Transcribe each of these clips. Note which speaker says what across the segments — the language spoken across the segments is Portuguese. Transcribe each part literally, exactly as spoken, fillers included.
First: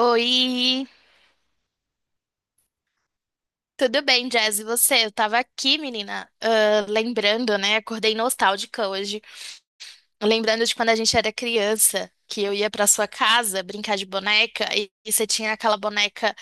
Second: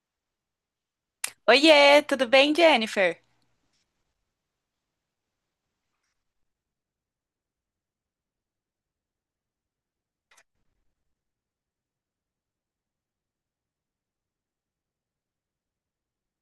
Speaker 1: Oi,
Speaker 2: Oiê, tudo bem, Jennifer?
Speaker 1: tudo bem, Jazz? E você? Eu tava aqui, menina, ah, lembrando, né? Acordei nostálgica hoje. Lembrando de quando a gente era criança, que eu ia pra sua casa brincar de boneca e, e você tinha aquela boneca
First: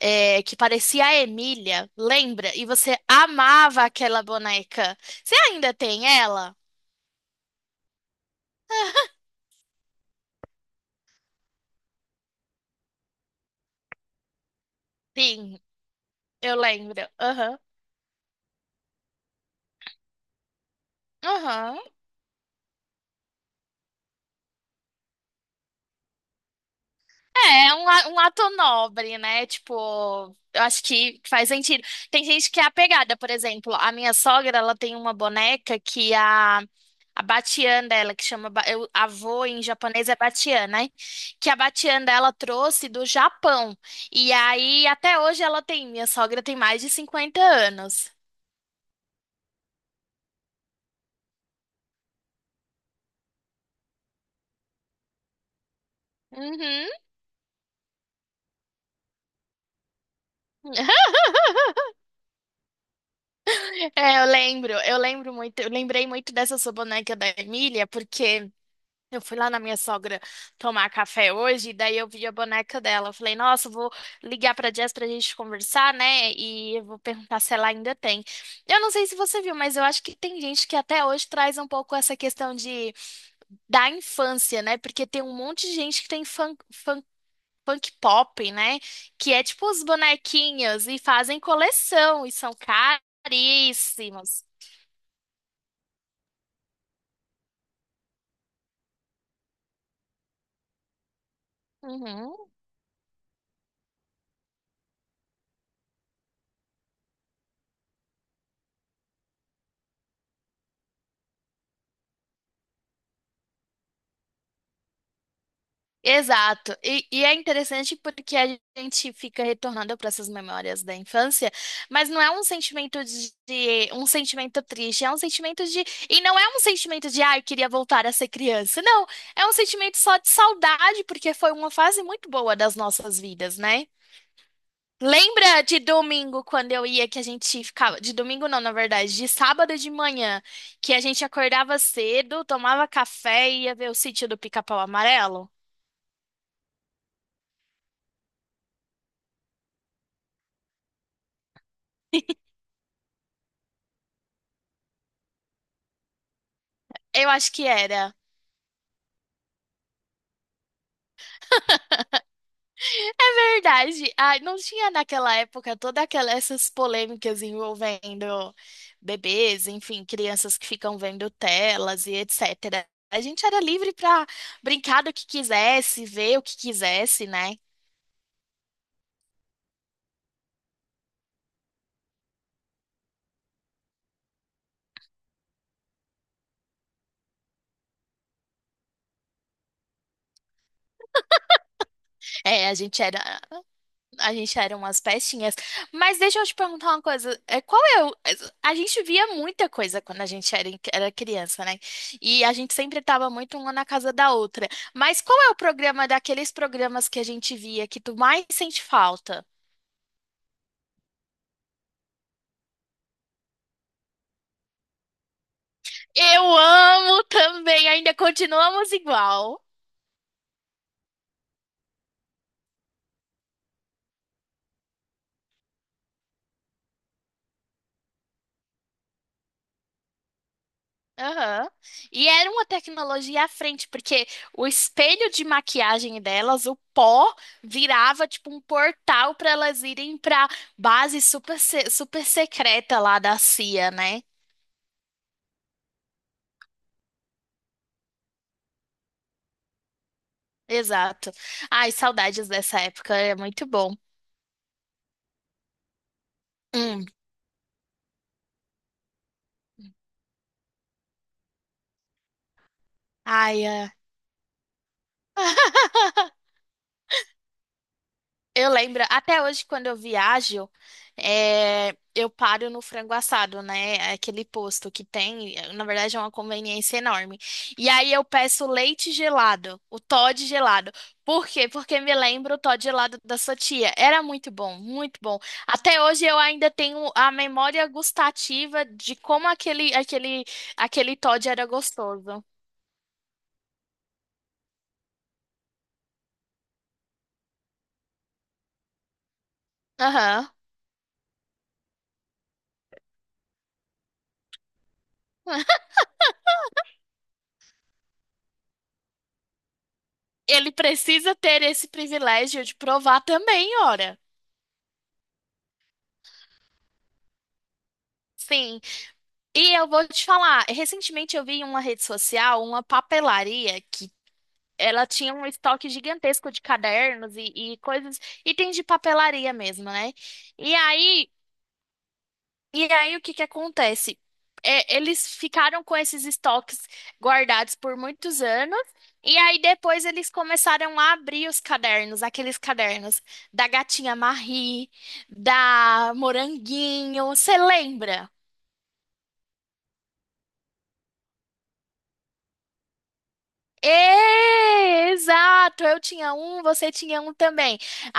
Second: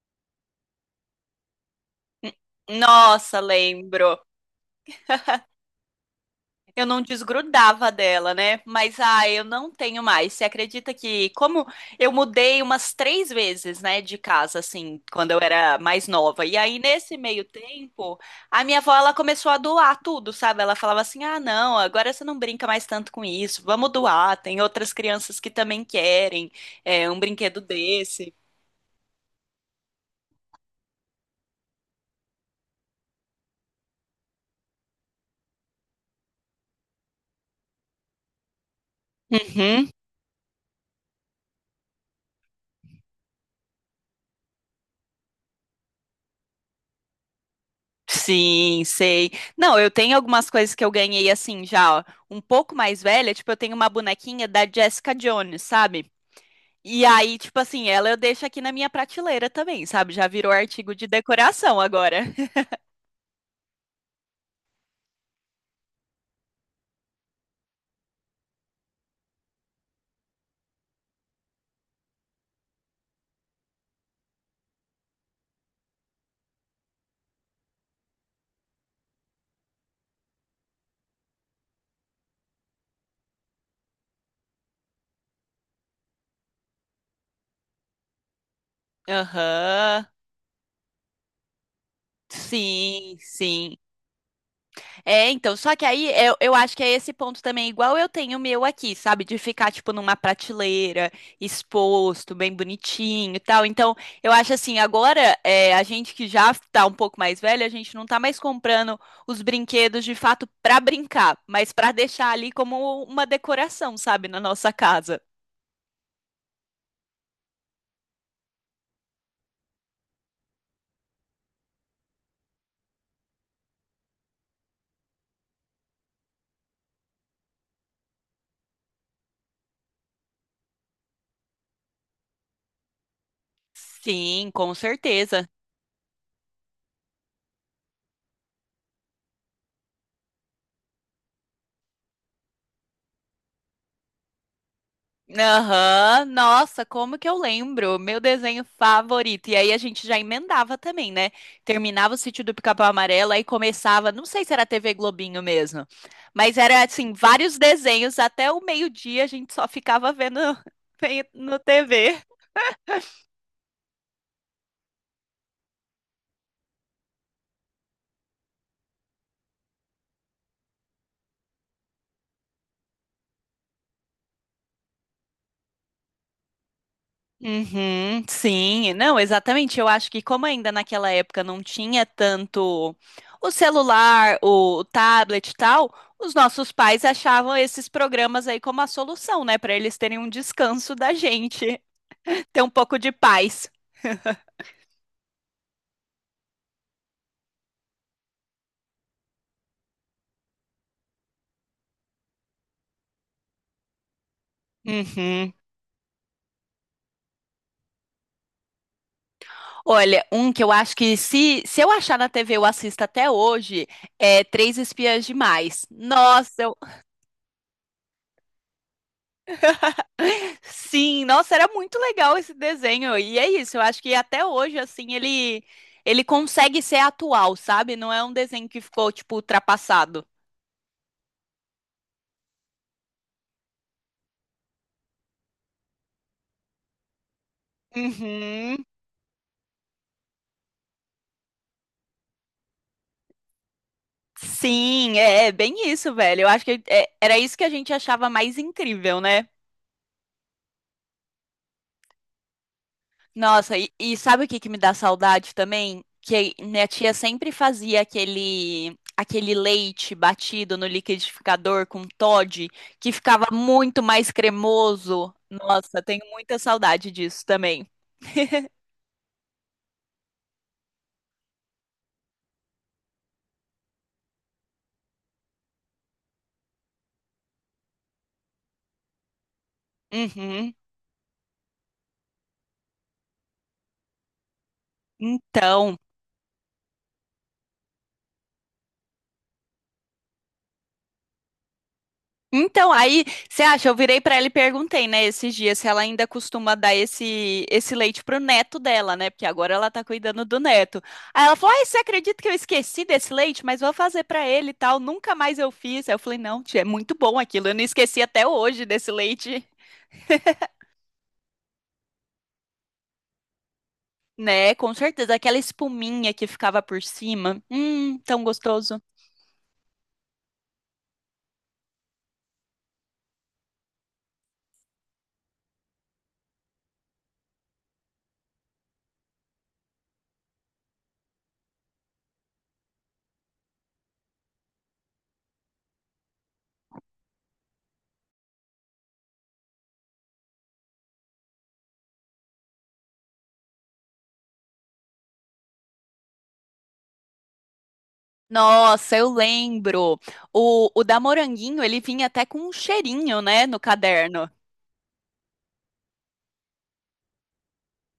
Speaker 1: eh, que parecia a Emília,
Speaker 2: N-
Speaker 1: lembra? E você
Speaker 2: Nossa,
Speaker 1: amava aquela
Speaker 2: lembro.
Speaker 1: boneca. Você ainda tem ela?
Speaker 2: Eu não desgrudava dela, né? Mas ah, eu não tenho mais. Você acredita que como eu mudei umas três vezes, né, de casa, assim, quando eu
Speaker 1: Sim,
Speaker 2: era mais nova? E
Speaker 1: eu
Speaker 2: aí
Speaker 1: lembro.
Speaker 2: nesse meio
Speaker 1: Aham,
Speaker 2: tempo, a minha avó ela começou a doar tudo, sabe? Ela falava assim: "Ah, não,
Speaker 1: aham.
Speaker 2: agora você não brinca mais tanto com isso. Vamos doar. Tem outras crianças que também querem é, um brinquedo
Speaker 1: É, é um, a- um
Speaker 2: desse."
Speaker 1: ato nobre, né? Tipo, eu acho que faz sentido. Tem gente que é apegada, por exemplo, a minha sogra, ela tem uma boneca que a, a Batian dela, que chama, ba- eu, avô em
Speaker 2: Uhum.
Speaker 1: japonês é Batian, né? Que a Batian dela trouxe do Japão. E aí, até hoje ela tem, minha sogra tem mais de cinquenta anos.
Speaker 2: Sim, sei. Não, eu tenho algumas coisas que eu ganhei assim já, ó, um pouco mais velha, tipo, eu tenho uma bonequinha da Jessica Jones, sabe?
Speaker 1: Uhum.
Speaker 2: E aí, tipo assim, ela eu deixo aqui na minha prateleira também, sabe? Já virou artigo de decoração agora.
Speaker 1: É, eu lembro, eu lembro muito, eu lembrei muito dessa sua boneca da Emília, porque eu fui lá na minha sogra tomar café hoje, e daí eu vi a boneca dela. Eu falei, nossa, eu vou ligar pra Jess pra gente conversar, né? E eu vou perguntar se ela ainda tem. Eu não sei se você viu, mas eu acho que tem gente que até hoje traz um pouco essa questão de da infância, né? Porque tem um monte de gente que tem fã, fã- punk pop, né? Que é tipo os
Speaker 2: Aham.
Speaker 1: bonequinhos e fazem coleção e são
Speaker 2: Sim, sim.
Speaker 1: caríssimos.
Speaker 2: É, então, só que aí eu, eu acho que é esse ponto também, igual eu tenho o meu aqui, sabe? De ficar, tipo, numa prateleira, exposto,
Speaker 1: Uhum.
Speaker 2: bem bonitinho e tal. Então, eu acho assim, agora é, a gente que já tá um pouco mais velha, a gente não tá mais comprando os brinquedos de fato pra brincar, mas pra deixar ali como uma decoração, sabe? Na nossa casa.
Speaker 1: Exato. E, e é interessante porque a gente fica retornando para essas memórias da infância, mas não é um sentimento de, de- um sentimento triste, é um sentimento de, e não é um sentimento de ah, eu queria voltar a ser criança. Não, é um sentimento só de saudade porque foi uma fase muito boa das nossas vidas, né?
Speaker 2: Sim, com certeza.
Speaker 1: Lembra de domingo quando eu ia, que a gente ficava de domingo não, na verdade, de sábado de manhã, que a gente acordava cedo, tomava café e ia ver o Sítio do Pica-Pau Amarelo?
Speaker 2: Aham. Nossa, como que eu lembro? Meu desenho favorito. E aí a gente já emendava também, né? Terminava o Sítio do Pica-Pau Amarelo e começava, não sei se era T V Globinho mesmo, mas era assim,
Speaker 1: Eu acho
Speaker 2: vários
Speaker 1: que era.
Speaker 2: desenhos até o meio-dia a gente só ficava vendo no T V.
Speaker 1: É verdade. Ai, não tinha naquela época toda aquela, essas polêmicas envolvendo bebês, enfim, crianças que ficam vendo telas e et cetera. A gente era livre para brincar do que quisesse, ver o que quisesse, né?
Speaker 2: Uhum, sim, não, exatamente. Eu acho que como ainda naquela época não tinha tanto o celular, o tablet e tal, os nossos pais achavam esses programas aí como a solução, né, para eles terem um descanso da gente, ter
Speaker 1: É,
Speaker 2: um
Speaker 1: a
Speaker 2: pouco
Speaker 1: gente
Speaker 2: de
Speaker 1: era.
Speaker 2: paz.
Speaker 1: A gente era umas pestinhas. Mas deixa eu te perguntar uma coisa. É, qual é o... A gente via muita coisa quando a gente era, em- era criança, né? E a gente sempre tava muito uma na casa da outra. Mas qual é
Speaker 2: Uhum.
Speaker 1: o programa daqueles programas que a gente via que tu mais sente falta?
Speaker 2: Olha, um que eu acho que se, se eu achar na T V eu assisto até hoje é Três Espiãs Demais.
Speaker 1: Eu
Speaker 2: Nossa.
Speaker 1: amo também, ainda continuamos igual.
Speaker 2: Sim, nossa, era muito legal esse desenho. E é isso, eu acho que até hoje, assim, ele, ele consegue ser atual, sabe? Não é um desenho que ficou, tipo, ultrapassado.
Speaker 1: Aham. E era uma tecnologia à frente, porque o espelho de maquiagem delas, o pó, virava tipo um
Speaker 2: Uhum.
Speaker 1: portal para elas irem para base super, se- super secreta lá da C I A, né?
Speaker 2: Sim, é, é bem isso, velho. Eu acho que é- era isso que a gente achava mais incrível, né?
Speaker 1: Exato. Ai, saudades dessa época, é muito
Speaker 2: Nossa, e,
Speaker 1: bom.
Speaker 2: e sabe o que que me dá saudade também? Que minha
Speaker 1: Hum.
Speaker 2: tia sempre fazia aquele aquele leite batido no liquidificador com Toddy, que ficava
Speaker 1: Ai, é.
Speaker 2: muito mais cremoso. Nossa, tenho muita saudade disso também.
Speaker 1: Eu lembro, até hoje, quando eu viajo, é, eu paro no Frango Assado, né? Aquele posto que tem, na verdade, é uma conveniência enorme. E aí eu peço leite gelado, o Toddy
Speaker 2: Uhum.
Speaker 1: gelado. Por quê? Porque me lembro o Toddy gelado da sua tia. Era muito bom, muito bom.
Speaker 2: Então.
Speaker 1: Até hoje eu ainda tenho a memória gustativa de como aquele, aquele, aquele Toddy era gostoso.
Speaker 2: Então, aí, você acha, eu virei pra ela e perguntei, né, esses dias, se ela ainda costuma dar esse, esse leite pro neto dela, né, porque agora ela tá cuidando
Speaker 1: Aham.
Speaker 2: do neto. Aí ela falou, ai, você acredita que eu esqueci desse leite? Mas vou fazer pra ele e tal, nunca mais eu fiz. Aí eu falei, não, tia, é muito bom aquilo, eu não esqueci até hoje desse leite.
Speaker 1: Ele precisa ter esse privilégio de provar também, ora.
Speaker 2: Né, com certeza, aquela espuminha que ficava por cima, hum, tão
Speaker 1: Sim.
Speaker 2: gostoso.
Speaker 1: E eu vou te falar, recentemente eu vi em uma rede social uma papelaria que ela tinha um estoque gigantesco de cadernos e, e coisas, itens de papelaria mesmo, né? E aí, e aí o que que acontece? É, eles ficaram com esses estoques guardados por muitos anos, e aí depois eles começaram a abrir os cadernos, aqueles cadernos da Gatinha Marie, da Moranguinho, você lembra?
Speaker 2: Nossa, eu lembro. O, o da Moranguinho, ele vinha até com um cheirinho, né, no caderno.
Speaker 1: É, exato. Eu tinha um, você tinha um também.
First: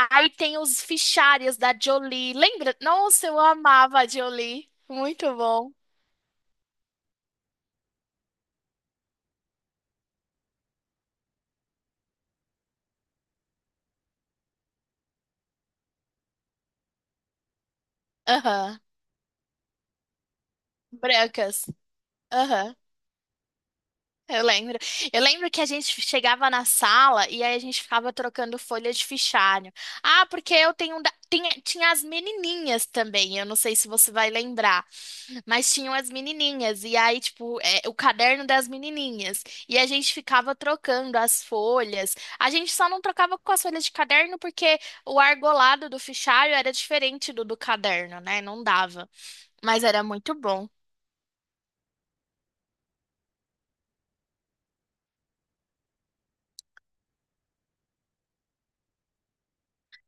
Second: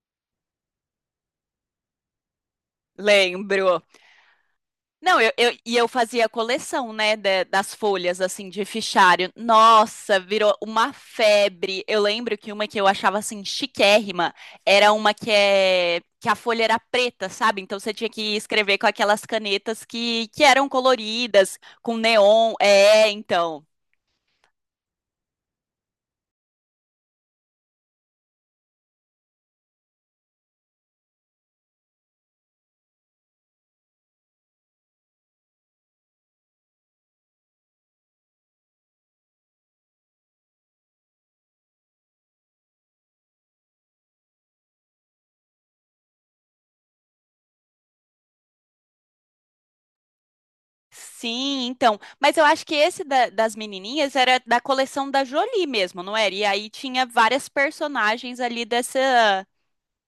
Speaker 1: Aí tem os fichários da Jolie. Lembra? Nossa, eu
Speaker 2: Lembro.
Speaker 1: amava a Jolie.
Speaker 2: Não, eu,
Speaker 1: Muito
Speaker 2: eu-
Speaker 1: bom.
Speaker 2: e eu fazia coleção, né, da- das folhas, assim, de fichário. Nossa, virou uma febre. Eu lembro que uma que eu achava, assim, chiquérrima era uma que, é, que a folha era preta, sabe? Então você tinha que escrever
Speaker 1: Aham.
Speaker 2: com aquelas canetas que, que eram coloridas,
Speaker 1: Brancas.
Speaker 2: com neon.
Speaker 1: Aham.
Speaker 2: É, então.
Speaker 1: Eu lembro. Eu lembro que a gente chegava na sala e aí a gente ficava trocando folha de fichário. Ah, porque eu tenho um da... tinha, tinha as menininhas também. Eu não sei se você vai lembrar. Mas tinham as menininhas, e aí, tipo, é, o caderno das menininhas. E a gente ficava trocando as folhas. A gente só não trocava com as folhas de caderno porque o argolado do fichário era diferente do do caderno, né? Não dava. Mas era muito bom.
Speaker 2: Sim, então. Mas eu acho que esse da- das menininhas era da coleção da Jolie mesmo, não era? E aí tinha várias personagens ali dessa,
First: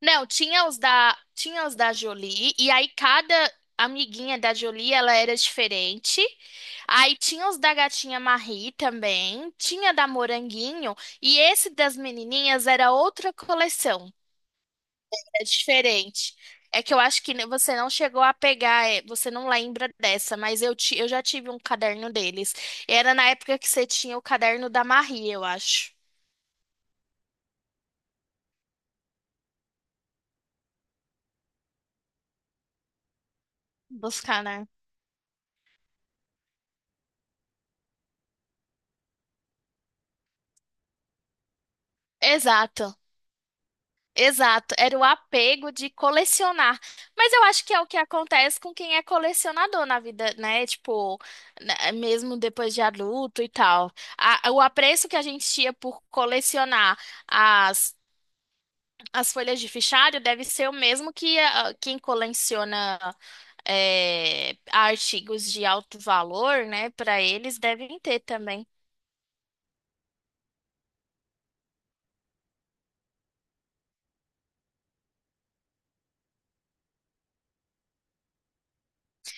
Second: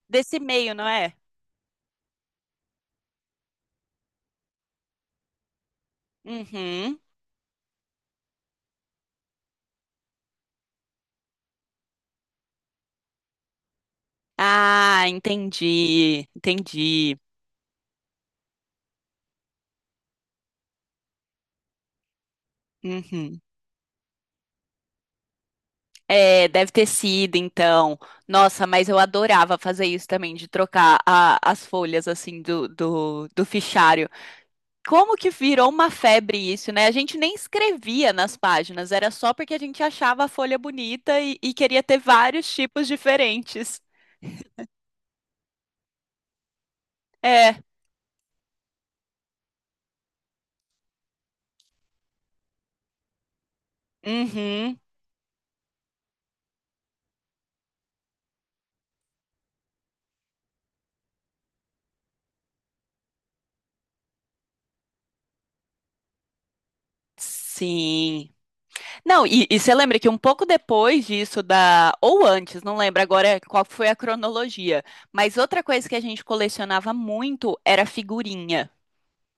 Speaker 1: Não,
Speaker 2: desse
Speaker 1: tinha
Speaker 2: meio,
Speaker 1: os
Speaker 2: não é?
Speaker 1: da, tinha os da Jolie, e aí cada amiguinha da Jolie, ela era diferente.
Speaker 2: Uhum.
Speaker 1: Aí tinha os da Gatinha Marie também, tinha da Moranguinho, e esse das menininhas era outra coleção.
Speaker 2: Ah,
Speaker 1: É
Speaker 2: entendi,
Speaker 1: diferente. É que eu
Speaker 2: entendi.
Speaker 1: acho que você não chegou a pegar, é, você não lembra dessa, mas eu, ti, eu já tive um caderno deles. Era na
Speaker 2: Uhum.
Speaker 1: época que você tinha o caderno da Marie, eu acho.
Speaker 2: É, deve ter sido, então. Nossa, mas eu adorava fazer isso também, de trocar a- as folhas, assim, do, do, do fichário.
Speaker 1: Buscar, né?
Speaker 2: Como que virou uma febre isso, né? A gente nem escrevia nas páginas, era só porque a gente achava a folha bonita e, e queria ter vários tipos
Speaker 1: Exato,
Speaker 2: diferentes.
Speaker 1: exato. Era o apego de colecionar. Mas eu
Speaker 2: É.
Speaker 1: acho que é o que acontece com quem é colecionador na vida, né? Tipo, né, mesmo depois de adulto e tal. A- o
Speaker 2: Uhum.
Speaker 1: apreço que a gente tinha por colecionar as, as folhas de fichário deve ser o mesmo que a- quem coleciona é, artigos de alto valor, né? Para eles devem ter
Speaker 2: Sim.
Speaker 1: também.
Speaker 2: Não, e, e você lembra que um pouco depois disso da, ou antes, não lembro agora qual foi a cronologia, mas outra coisa que a gente colecionava muito era figurinha.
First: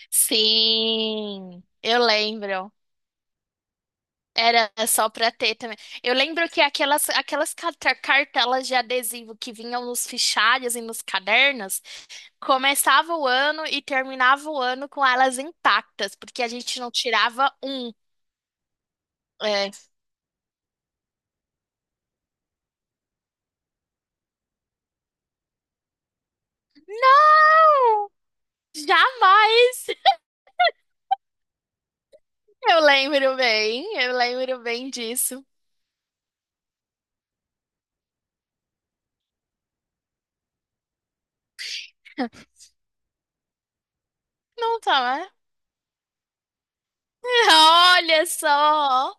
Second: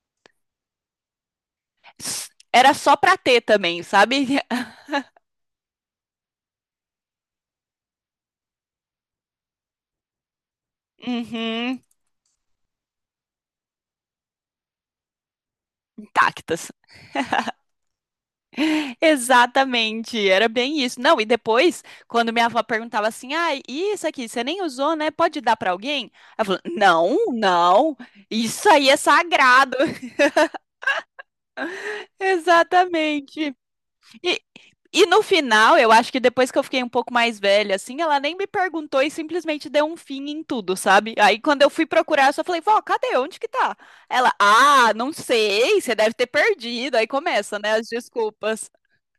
Speaker 1: Sim, eu
Speaker 2: S-
Speaker 1: lembro.
Speaker 2: Era só pra ter também, sabe?
Speaker 1: Era só para ter também. Eu lembro que aquelas, aquelas carta- cartelas de adesivo que vinham nos fichários e nos cadernos,
Speaker 2: Uhum,
Speaker 1: começava o ano e terminava o ano com elas intactas, porque a
Speaker 2: intactas.
Speaker 1: gente não tirava um. É.
Speaker 2: Exatamente, era bem isso. Não, e depois, quando minha avó perguntava assim, ah, e isso aqui, você nem usou, né? Pode dar pra alguém? Ela falou, não, não,
Speaker 1: Não!
Speaker 2: isso aí é sagrado.
Speaker 1: Jamais! Eu lembro
Speaker 2: Exatamente.
Speaker 1: bem, eu
Speaker 2: E,
Speaker 1: lembro bem
Speaker 2: E no
Speaker 1: disso.
Speaker 2: final, eu acho que depois que eu fiquei um pouco mais velha, assim, ela nem me perguntou e simplesmente deu um fim em tudo, sabe? Aí quando eu fui procurar, eu só falei, vó, cadê? Onde que tá? Ela,
Speaker 1: Não
Speaker 2: ah,
Speaker 1: tá,
Speaker 2: não
Speaker 1: né?
Speaker 2: sei, você deve ter perdido. Aí começa, né, as
Speaker 1: Olha
Speaker 2: desculpas.
Speaker 1: só!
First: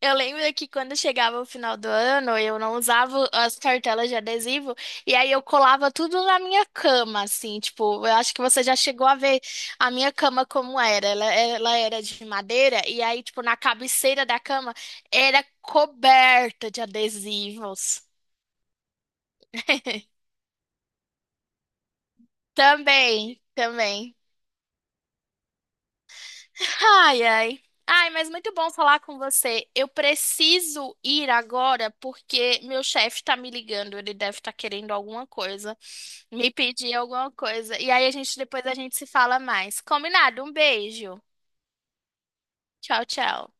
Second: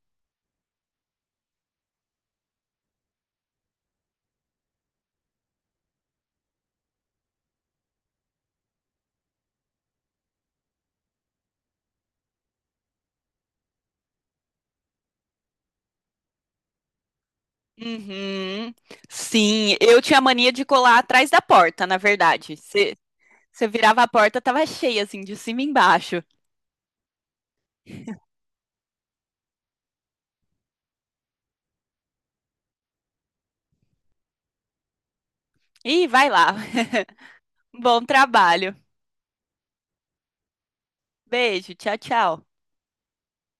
Speaker 1: Eu lembro que quando chegava o final do ano, eu não usava as cartelas de adesivo, e aí eu colava tudo na minha cama, assim, tipo, eu acho que você já chegou a ver a minha cama como era. Ela, ela era de madeira, e aí, tipo, na cabeceira da cama era coberta de adesivos.
Speaker 2: Uhum. Sim, eu tinha mania de colar atrás da porta, na verdade. Você
Speaker 1: Também,
Speaker 2: você virava a
Speaker 1: também.
Speaker 2: porta, tava cheia, assim, de cima e embaixo.
Speaker 1: Ai, ai. Ai, mas muito bom falar com você. Eu preciso ir agora porque meu chefe tá me ligando. Ele deve estar querendo alguma coisa,
Speaker 2: Ih, vai
Speaker 1: me
Speaker 2: lá.
Speaker 1: pedir alguma coisa. E
Speaker 2: Bom
Speaker 1: aí a gente depois, a
Speaker 2: trabalho.
Speaker 1: gente se fala mais. Combinado? Um beijo.
Speaker 2: Beijo, tchau, tchau.
Speaker 1: Tchau, tchau.